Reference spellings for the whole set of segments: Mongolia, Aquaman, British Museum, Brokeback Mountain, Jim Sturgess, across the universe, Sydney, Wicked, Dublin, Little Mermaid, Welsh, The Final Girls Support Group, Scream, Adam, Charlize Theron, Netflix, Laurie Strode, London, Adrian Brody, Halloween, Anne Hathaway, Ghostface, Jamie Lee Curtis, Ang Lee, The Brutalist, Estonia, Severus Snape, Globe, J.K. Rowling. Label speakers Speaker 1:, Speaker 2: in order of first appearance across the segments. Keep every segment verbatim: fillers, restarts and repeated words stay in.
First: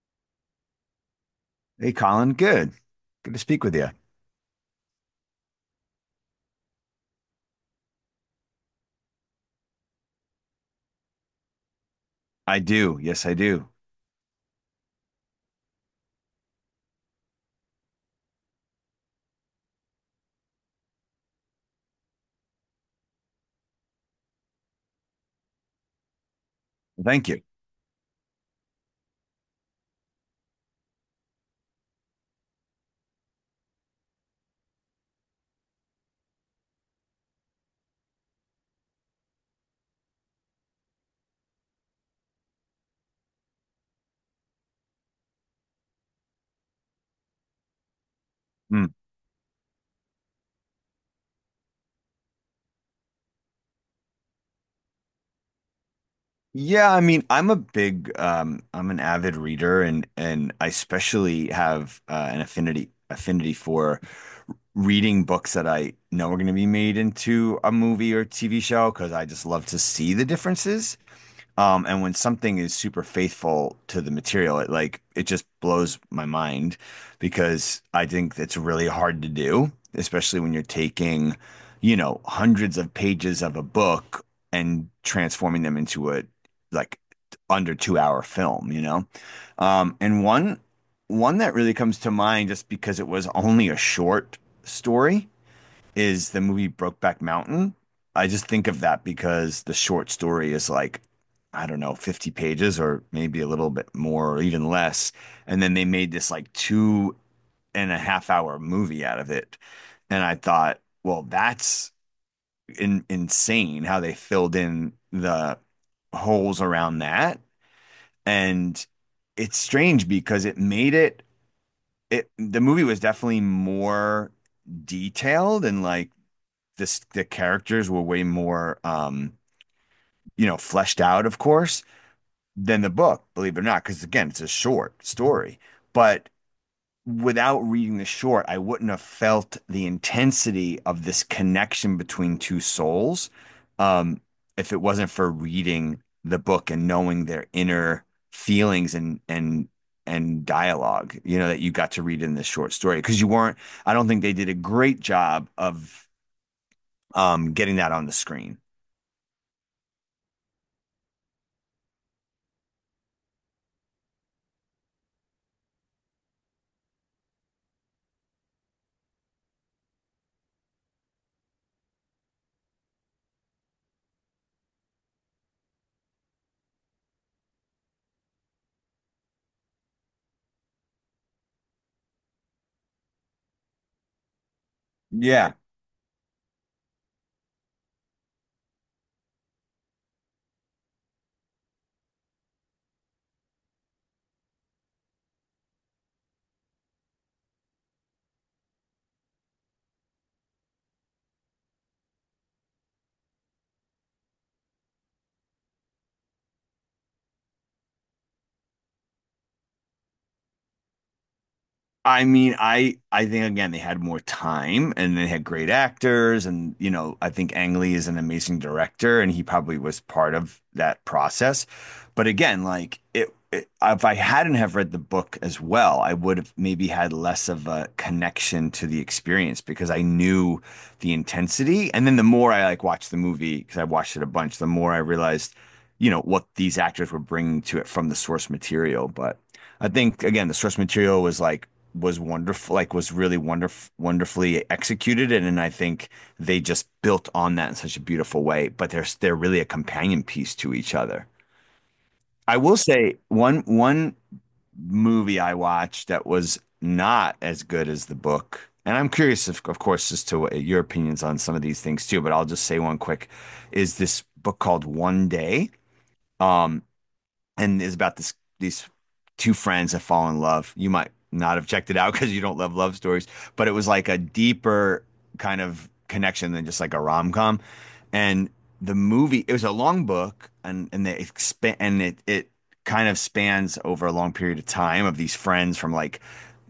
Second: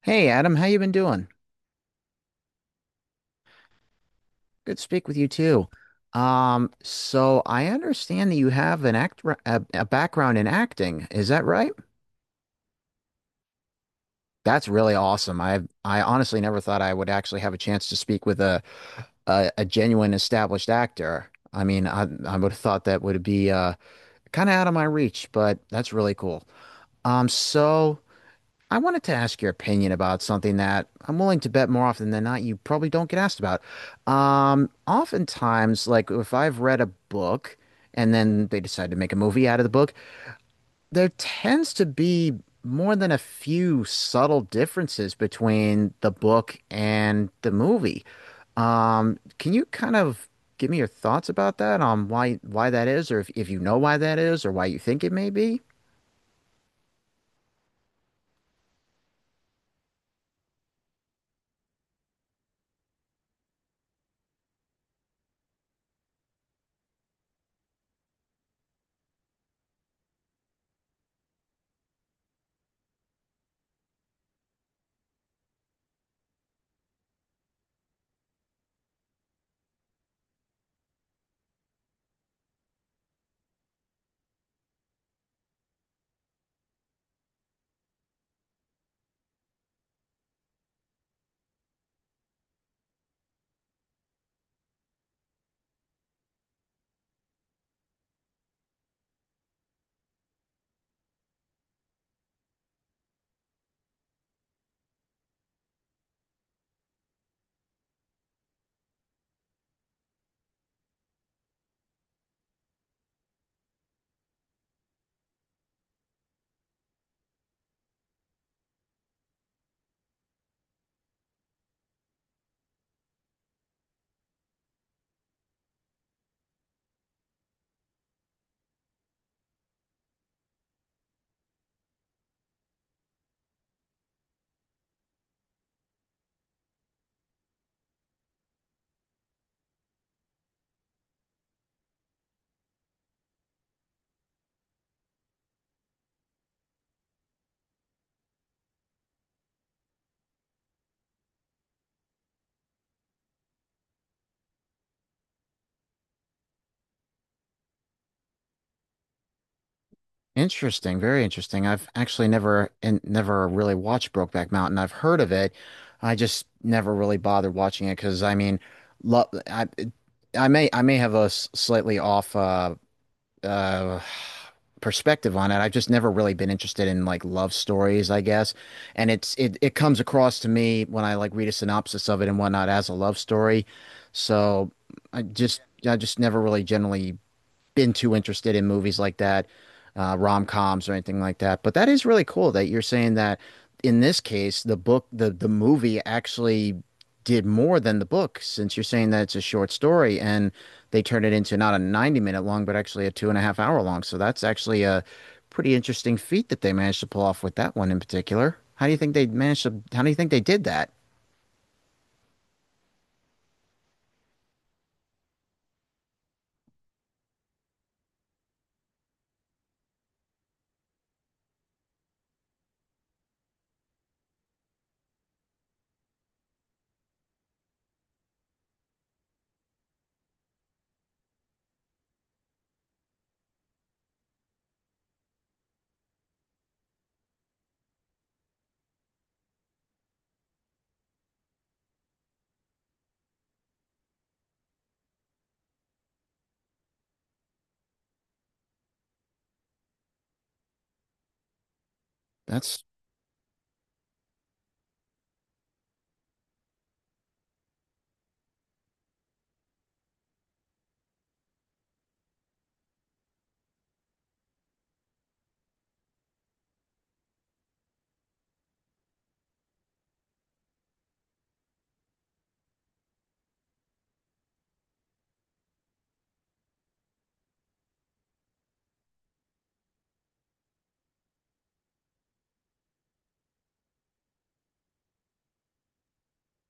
Speaker 1: Hey Adam, how you been doing?
Speaker 2: Hey, Colin. Good. Good to speak with you.
Speaker 1: Good to speak with you too. Um, so I understand that you have an act a, a background in acting. Is that right?
Speaker 2: I do. Yes, I do.
Speaker 1: That's really awesome. I I honestly never thought I would actually have a chance to speak with a a, a genuine established actor. I mean, I I would have thought that would be uh kind of out of my reach, but that's really cool.
Speaker 2: Thank
Speaker 1: Um,
Speaker 2: you.
Speaker 1: so. I wanted to ask your opinion about something that I'm willing to bet more often than not you probably don't get asked about. Um, oftentimes, like if I've read a book and then they decide to make a movie out of the book, there tends to be more than a few subtle differences between the book and the movie.
Speaker 2: Mm.
Speaker 1: Um, can you kind of give me your thoughts about that on why why that is, or if, if you know why that is, or why you think it may be?
Speaker 2: Yeah, I mean, I'm a big, um, I'm an avid reader, and and I especially have uh, an affinity affinity for reading books that I know are going to be made into a movie or T V show because I just love to see the differences. Um, and when something is super faithful to the material, it like it just blows my mind because I think it's really hard to do, especially when you're taking, you know, hundreds of pages of a book and transforming them into a like under two hour film, you know? Um, and one one that really comes to mind just because it was only a short story is the movie Brokeback Mountain. I just think of that because the short story is like, I don't know, fifty pages or maybe a little bit more or even less. And then they made this like two and a half hour movie out of it. And I thought, well, that's in, insane how they filled in the holes around that. And it's strange because it made it, it, the movie was definitely more detailed and like this the characters were way more um, you know, fleshed out, of course, than the book, believe it or not, because again, it's a short story. But without reading the short, I wouldn't have felt the intensity of this connection between two souls, um, if it wasn't for reading the book and knowing their inner feelings and and and dialogue, you know, that you got to read in this short story because you weren't. I don't think they did a great job of, um, getting that on the screen.
Speaker 1: Interesting, very interesting. I've actually never and never really watched Brokeback Mountain. I've heard of it. I just never really bothered watching it because I mean, lo I I may I may have a s- slightly off uh uh perspective on it. I've just never really been interested in like love stories, I guess. And it's it it comes across to me when I like read a synopsis of it and whatnot as a love story. So I
Speaker 2: Yeah,
Speaker 1: just I just never really generally been too interested in movies like that, uh, rom-coms or anything like that. But that is really cool that you're saying that in this case, the book, the the movie actually did more than the book, since you're saying that it's a short story and they turned it into not a ninety minute long, but actually a two and a half hour long. So that's actually a pretty interesting feat that they managed to pull off with that one in particular. How do you think they managed to, how do you think they did that?
Speaker 2: I mean, I I think again they had more time and they had great actors, and you know, I think Ang Lee is an amazing director and he probably was part of that process. But again, like it, it if I hadn't have read the book as well, I would have maybe had less of a connection to the experience because I knew the intensity. And then the more I like watched the movie, because I watched it a bunch, the more I realized, you know, what these actors were bringing to it from the source material. But I think again, the source material was like was wonderful, like was really wonderful, wonderfully executed, and, and I think they just built on that in such a beautiful way. But they're they're really a companion piece to each other. I will
Speaker 1: That's
Speaker 2: say one one movie I watched that was not as good as the book, and I'm curious, of, of course, as to what your opinions on some of these things too. But I'll just say one quick is this book called One Day. Um, and is about this these two friends that fall in love. You might not have checked it out because you don't love love stories, but it was like a deeper kind of connection than just like a rom com. And the movie, it was a long book, and and they expand and it it kind of spans over a long period of time of these friends from like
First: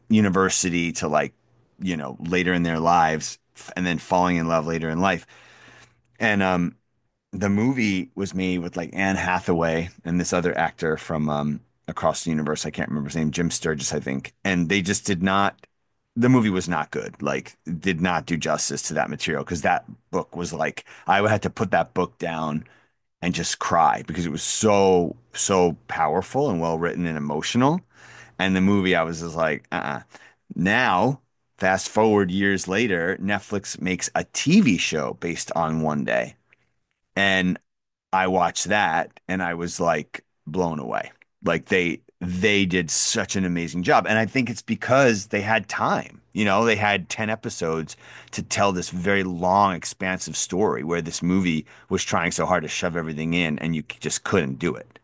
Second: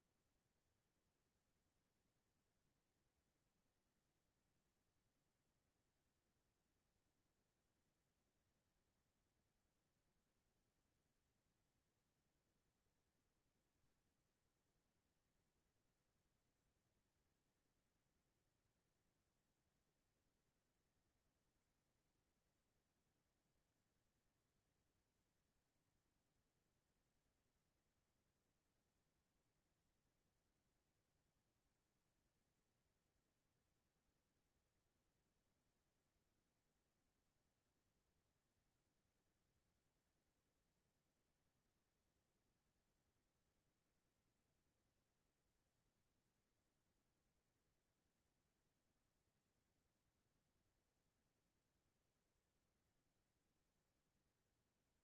Speaker 2: university to like, you know, later in their lives, f- and then falling in love later in life. And, um, the movie was made with like Anne Hathaway and this other actor from, um, across the universe. I can't remember his name, Jim Sturgess, I think. And they just did not. The movie was not good. Like, did not do justice to that material because that book was like I had to put that book down and just cry because it was so so powerful and well written and emotional. And the movie, I was just like, uh-uh. Now, fast forward years later, Netflix makes a T V show based on One Day. And I watched that and I was like blown away. Like they they did such an amazing job. And I think it's because they had time. You know, they had ten episodes to tell this very long, expansive story where this movie was trying so hard to shove everything in and you just couldn't do it.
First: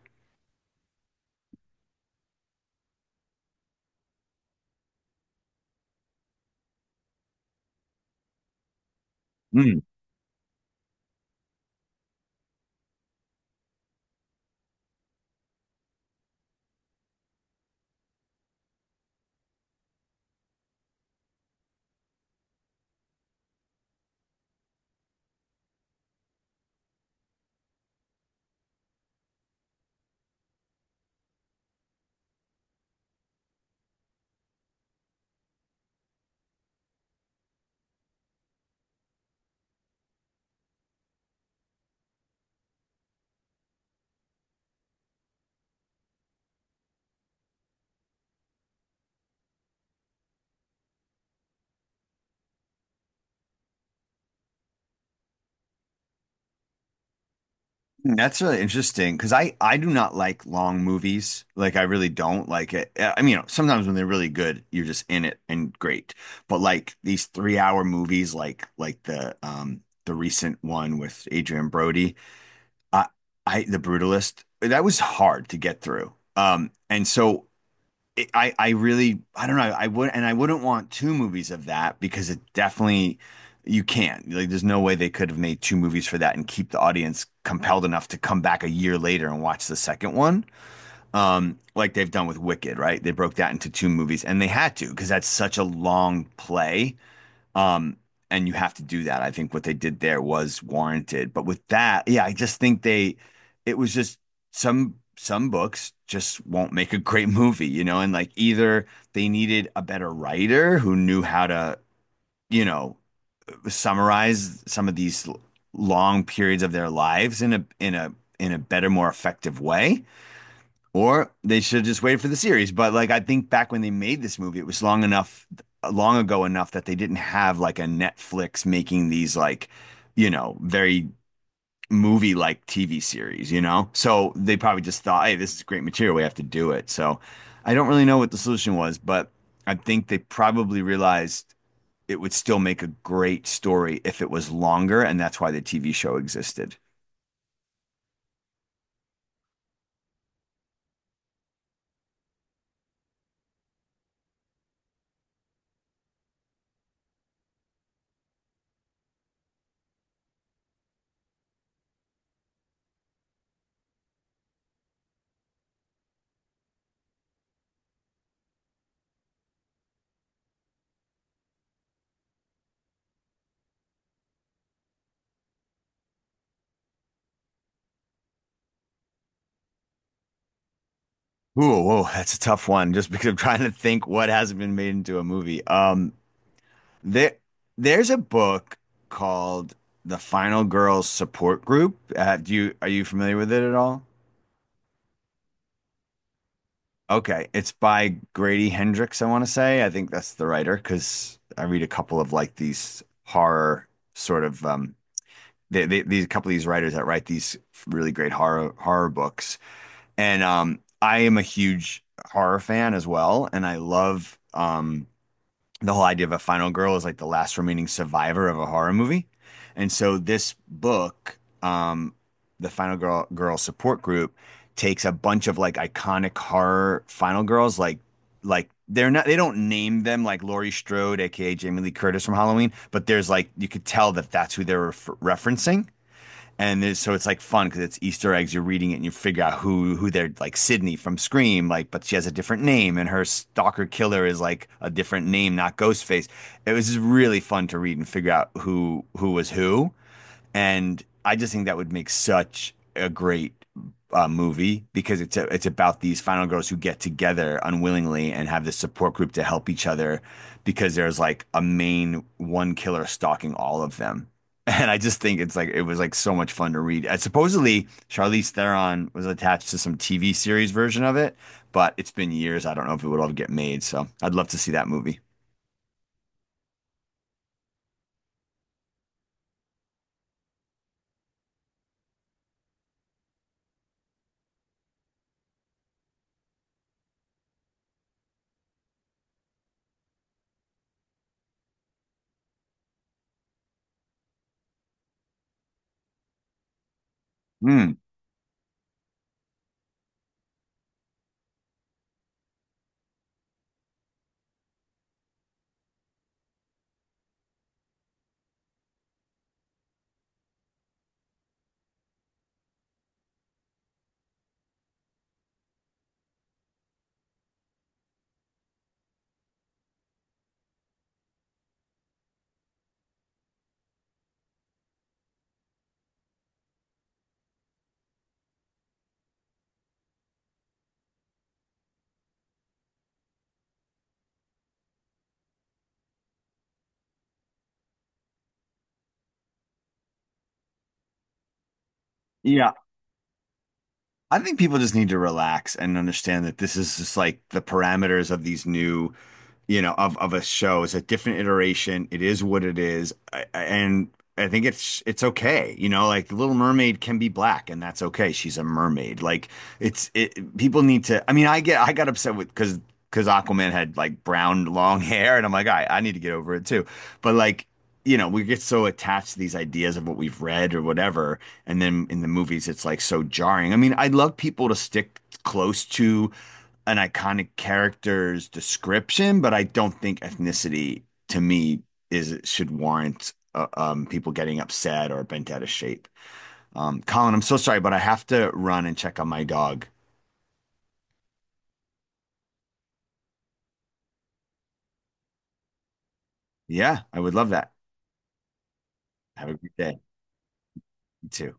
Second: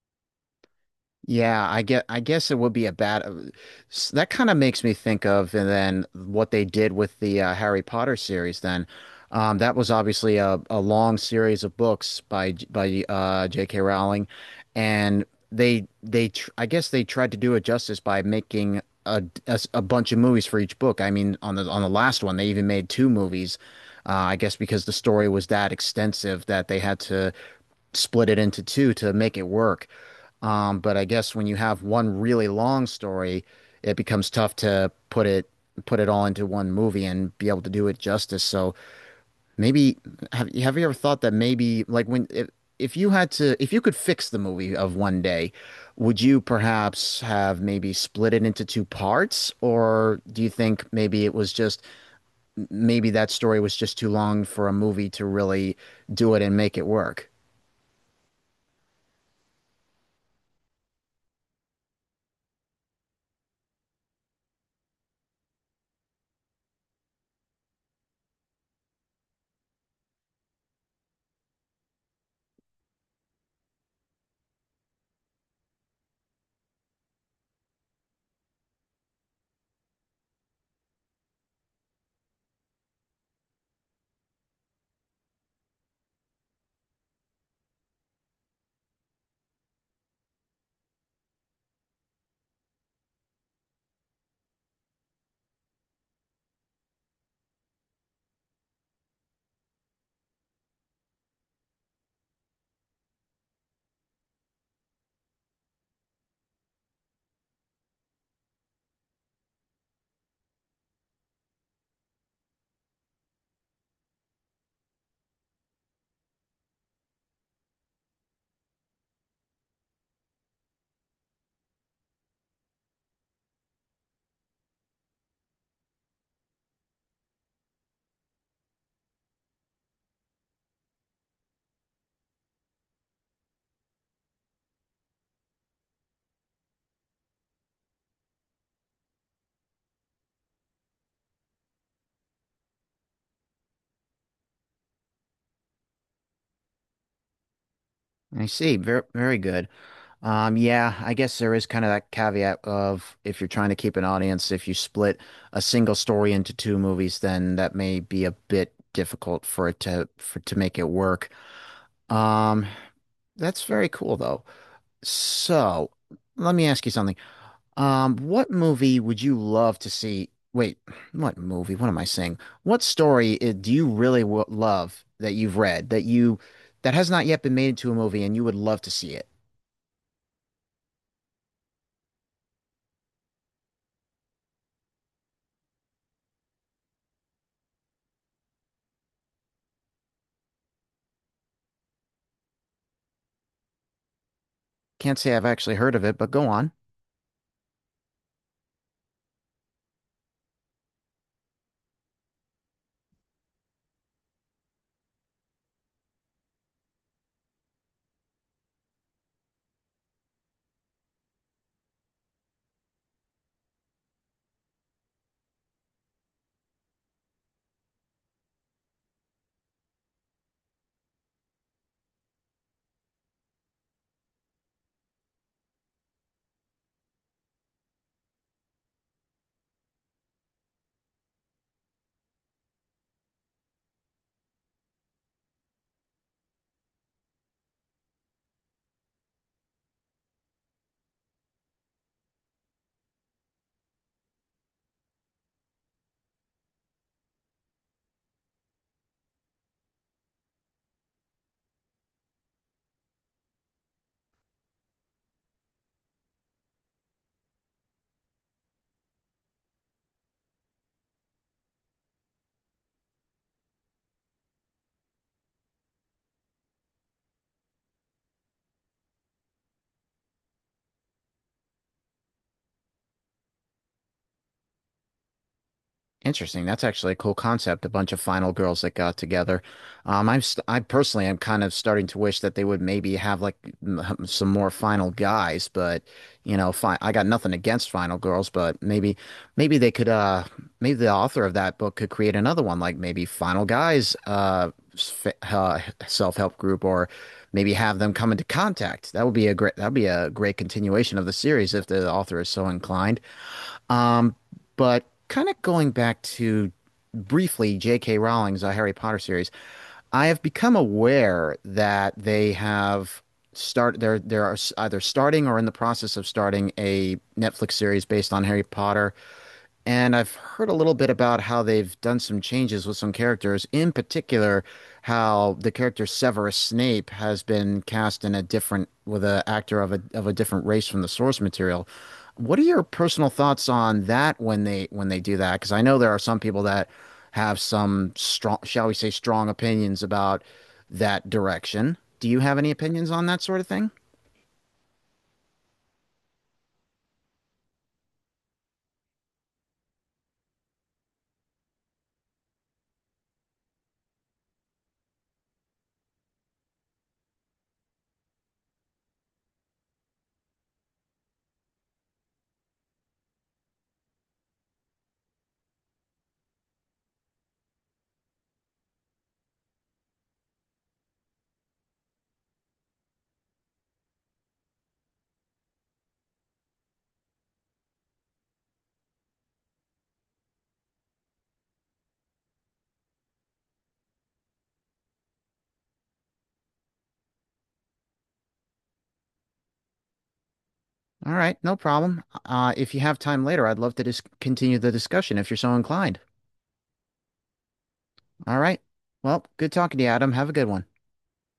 Speaker 1: Yeah, I get I guess it would be a bad uh, s- that kind of makes me think of and then what they did with the uh, Harry Potter series then. Um, that
Speaker 2: Mm.
Speaker 1: was obviously a, a long series of books by J- by uh, J K. Rowling and they they tr I guess they tried to do it justice by making a, a s- a bunch of movies for each book. I mean on the on the last one they even made two movies. Uh, I guess because the story was that extensive that they had to split it into two to make it work. Um, but I guess when you have one really long story, it becomes tough to put it put it all into one movie and be able to do it justice. So maybe have you have you ever thought that maybe like when if, if you had to if you could fix the movie of one day, would you perhaps have maybe split it into two parts? Or do you think maybe it was just maybe that story was just too long for a movie to really do it and make it work?
Speaker 2: That's really interesting because I I do not like long movies. Like I really don't like it. Uh, I mean, you know, sometimes when they're really good, you're just in it and great. But like these three hour movies, like like the um the recent one with Adrian Brody, I I The Brutalist, that was hard to get through. Um, and so it, I I really I don't know I would, and I wouldn't want two movies of that because it definitely you can't, like there's no way they could have made two movies for that and keep the audience compelled enough to come back a year later and watch the second one, um like they've done with Wicked, right? They broke that into two movies and they had to because that's such a long play. Um, and you have to do that. I think what they did there was warranted. But with that, yeah, I just think they, it was just some some books just won't make a great movie, you know, and like either they needed a better writer who knew how to, you know, summarize some of these l- long periods of their lives in a in a in a better, more effective way, or they should just wait for the series. But like I think back when they made this movie, it was long enough, long ago enough that they didn't have like a Netflix making these like, you know, very movie like T V series, you know? So they probably just thought, hey, this is great material. We have to do it. So I don't really know what the solution was, but I think they probably realized it would still make a great story if it was longer, and that's why the T V show existed.
Speaker 1: I see. Very, very good. Um, yeah, I guess there is kind of that caveat of if you're trying to keep an audience, if you split a single story into two movies, then that may be a bit difficult for it to for to make it work. Um, that's very cool though. So, let me ask you something. Um, what movie would you love to see? Wait, what movie? What am I saying? What story i- do you really w love that you've read that you that has not yet been made into a movie and you would love to see it?
Speaker 2: Ooh, whoa, that's a tough one just because I'm trying to think what hasn't been made into a movie. Um, there there's a book called The Final Girls Support Group. Uh, do you are you familiar with it at all?
Speaker 1: Can't say I've actually heard of it, but go on.
Speaker 2: Okay, it's by Grady Hendrix, I want to say. I think that's the writer because I read a couple of like these horror sort of, um they, they, these a couple of these writers that write these really great horror horror books. And, um I am a huge horror fan as well, and I love, um the whole idea of a final girl is like the last remaining survivor of a horror movie. And so this book, um, the Final Girl Girl Support Group, takes a bunch of like iconic horror final girls, like like they're not, they don't name them like Laurie Strode, aka Jamie Lee Curtis from Halloween, but there's like you could tell that that's who they're ref referencing, and so it's like fun because it's Easter eggs. You're reading it and you figure out who who they're like Sydney from Scream, like, but she has a different name, and her stalker killer is like a different name, not Ghostface. It was just really fun to read and figure out who who was who. And I just think that would make such a great, uh, movie because it's a, it's about these final girls who get together unwillingly and have this support group to help each other because there's like a main one killer stalking all of them. And I just think it's like it was like so much fun to read. Uh, supposedly Charlize Theron was attached to some T V series version of it, but it's been years. I don't know if it would all get made. So I'd love to see that movie.
Speaker 1: Interesting. That's actually a cool concept. A bunch of final girls that got together. Um, I'm st I personally am kind of starting to wish that they would maybe have like m- some more final guys, but you know, fine. I got nothing against final girls, but maybe maybe they could uh maybe the author of that book could create another one like maybe final guys uh, s- f- uh self-help group or maybe
Speaker 2: Hmm.
Speaker 1: have them come into contact. That would be a great that would be a great continuation of the series if the author is so inclined. Um, but kind of going back to briefly J K. Rowling's uh, Harry Potter series, I have become aware that they have start there there are s- either starting or in the process of starting a Netflix series based on Harry Potter. And I've heard a little bit about how they've done some changes with some characters, in particular, how the character Severus Snape has been cast in a different with an actor of a of a different race from the source material. What are your personal thoughts on that when they when they do that? Because I know there are some people that have some strong, shall we say, strong opinions about that direction. Do you have any
Speaker 2: Yeah,
Speaker 1: opinions on that sort of thing?
Speaker 2: I think people just need to relax and understand that this is just like the parameters of these new, you know, of of a show. It's a different iteration. It is what it is. I, I- and I think it's it's okay. You know, like Little Mermaid can be black and that's okay. She's a mermaid. Like it's it people need to, I mean, I get I got upset with because because Aquaman had like brown long hair and I'm like, all right, I need to get over it too. But like, you know, we get so attached to these ideas of what we've read or whatever, and then in the movies, it's like so jarring. I mean, I'd love people to stick close to an iconic character's description, but I don't think ethnicity to me is should warrant, uh, um, people getting upset or bent out of shape. Um, Colin, I'm so sorry, but I have to run and check on my dog.
Speaker 1: All right, no problem. Uh, if you have time later, I'd love to just continue the discussion if you're so inclined.
Speaker 2: Yeah, I would love that.
Speaker 1: All right. Well,
Speaker 2: Have a
Speaker 1: good
Speaker 2: great
Speaker 1: talking
Speaker 2: day.
Speaker 1: to you, Adam. Have a good one.
Speaker 2: You too.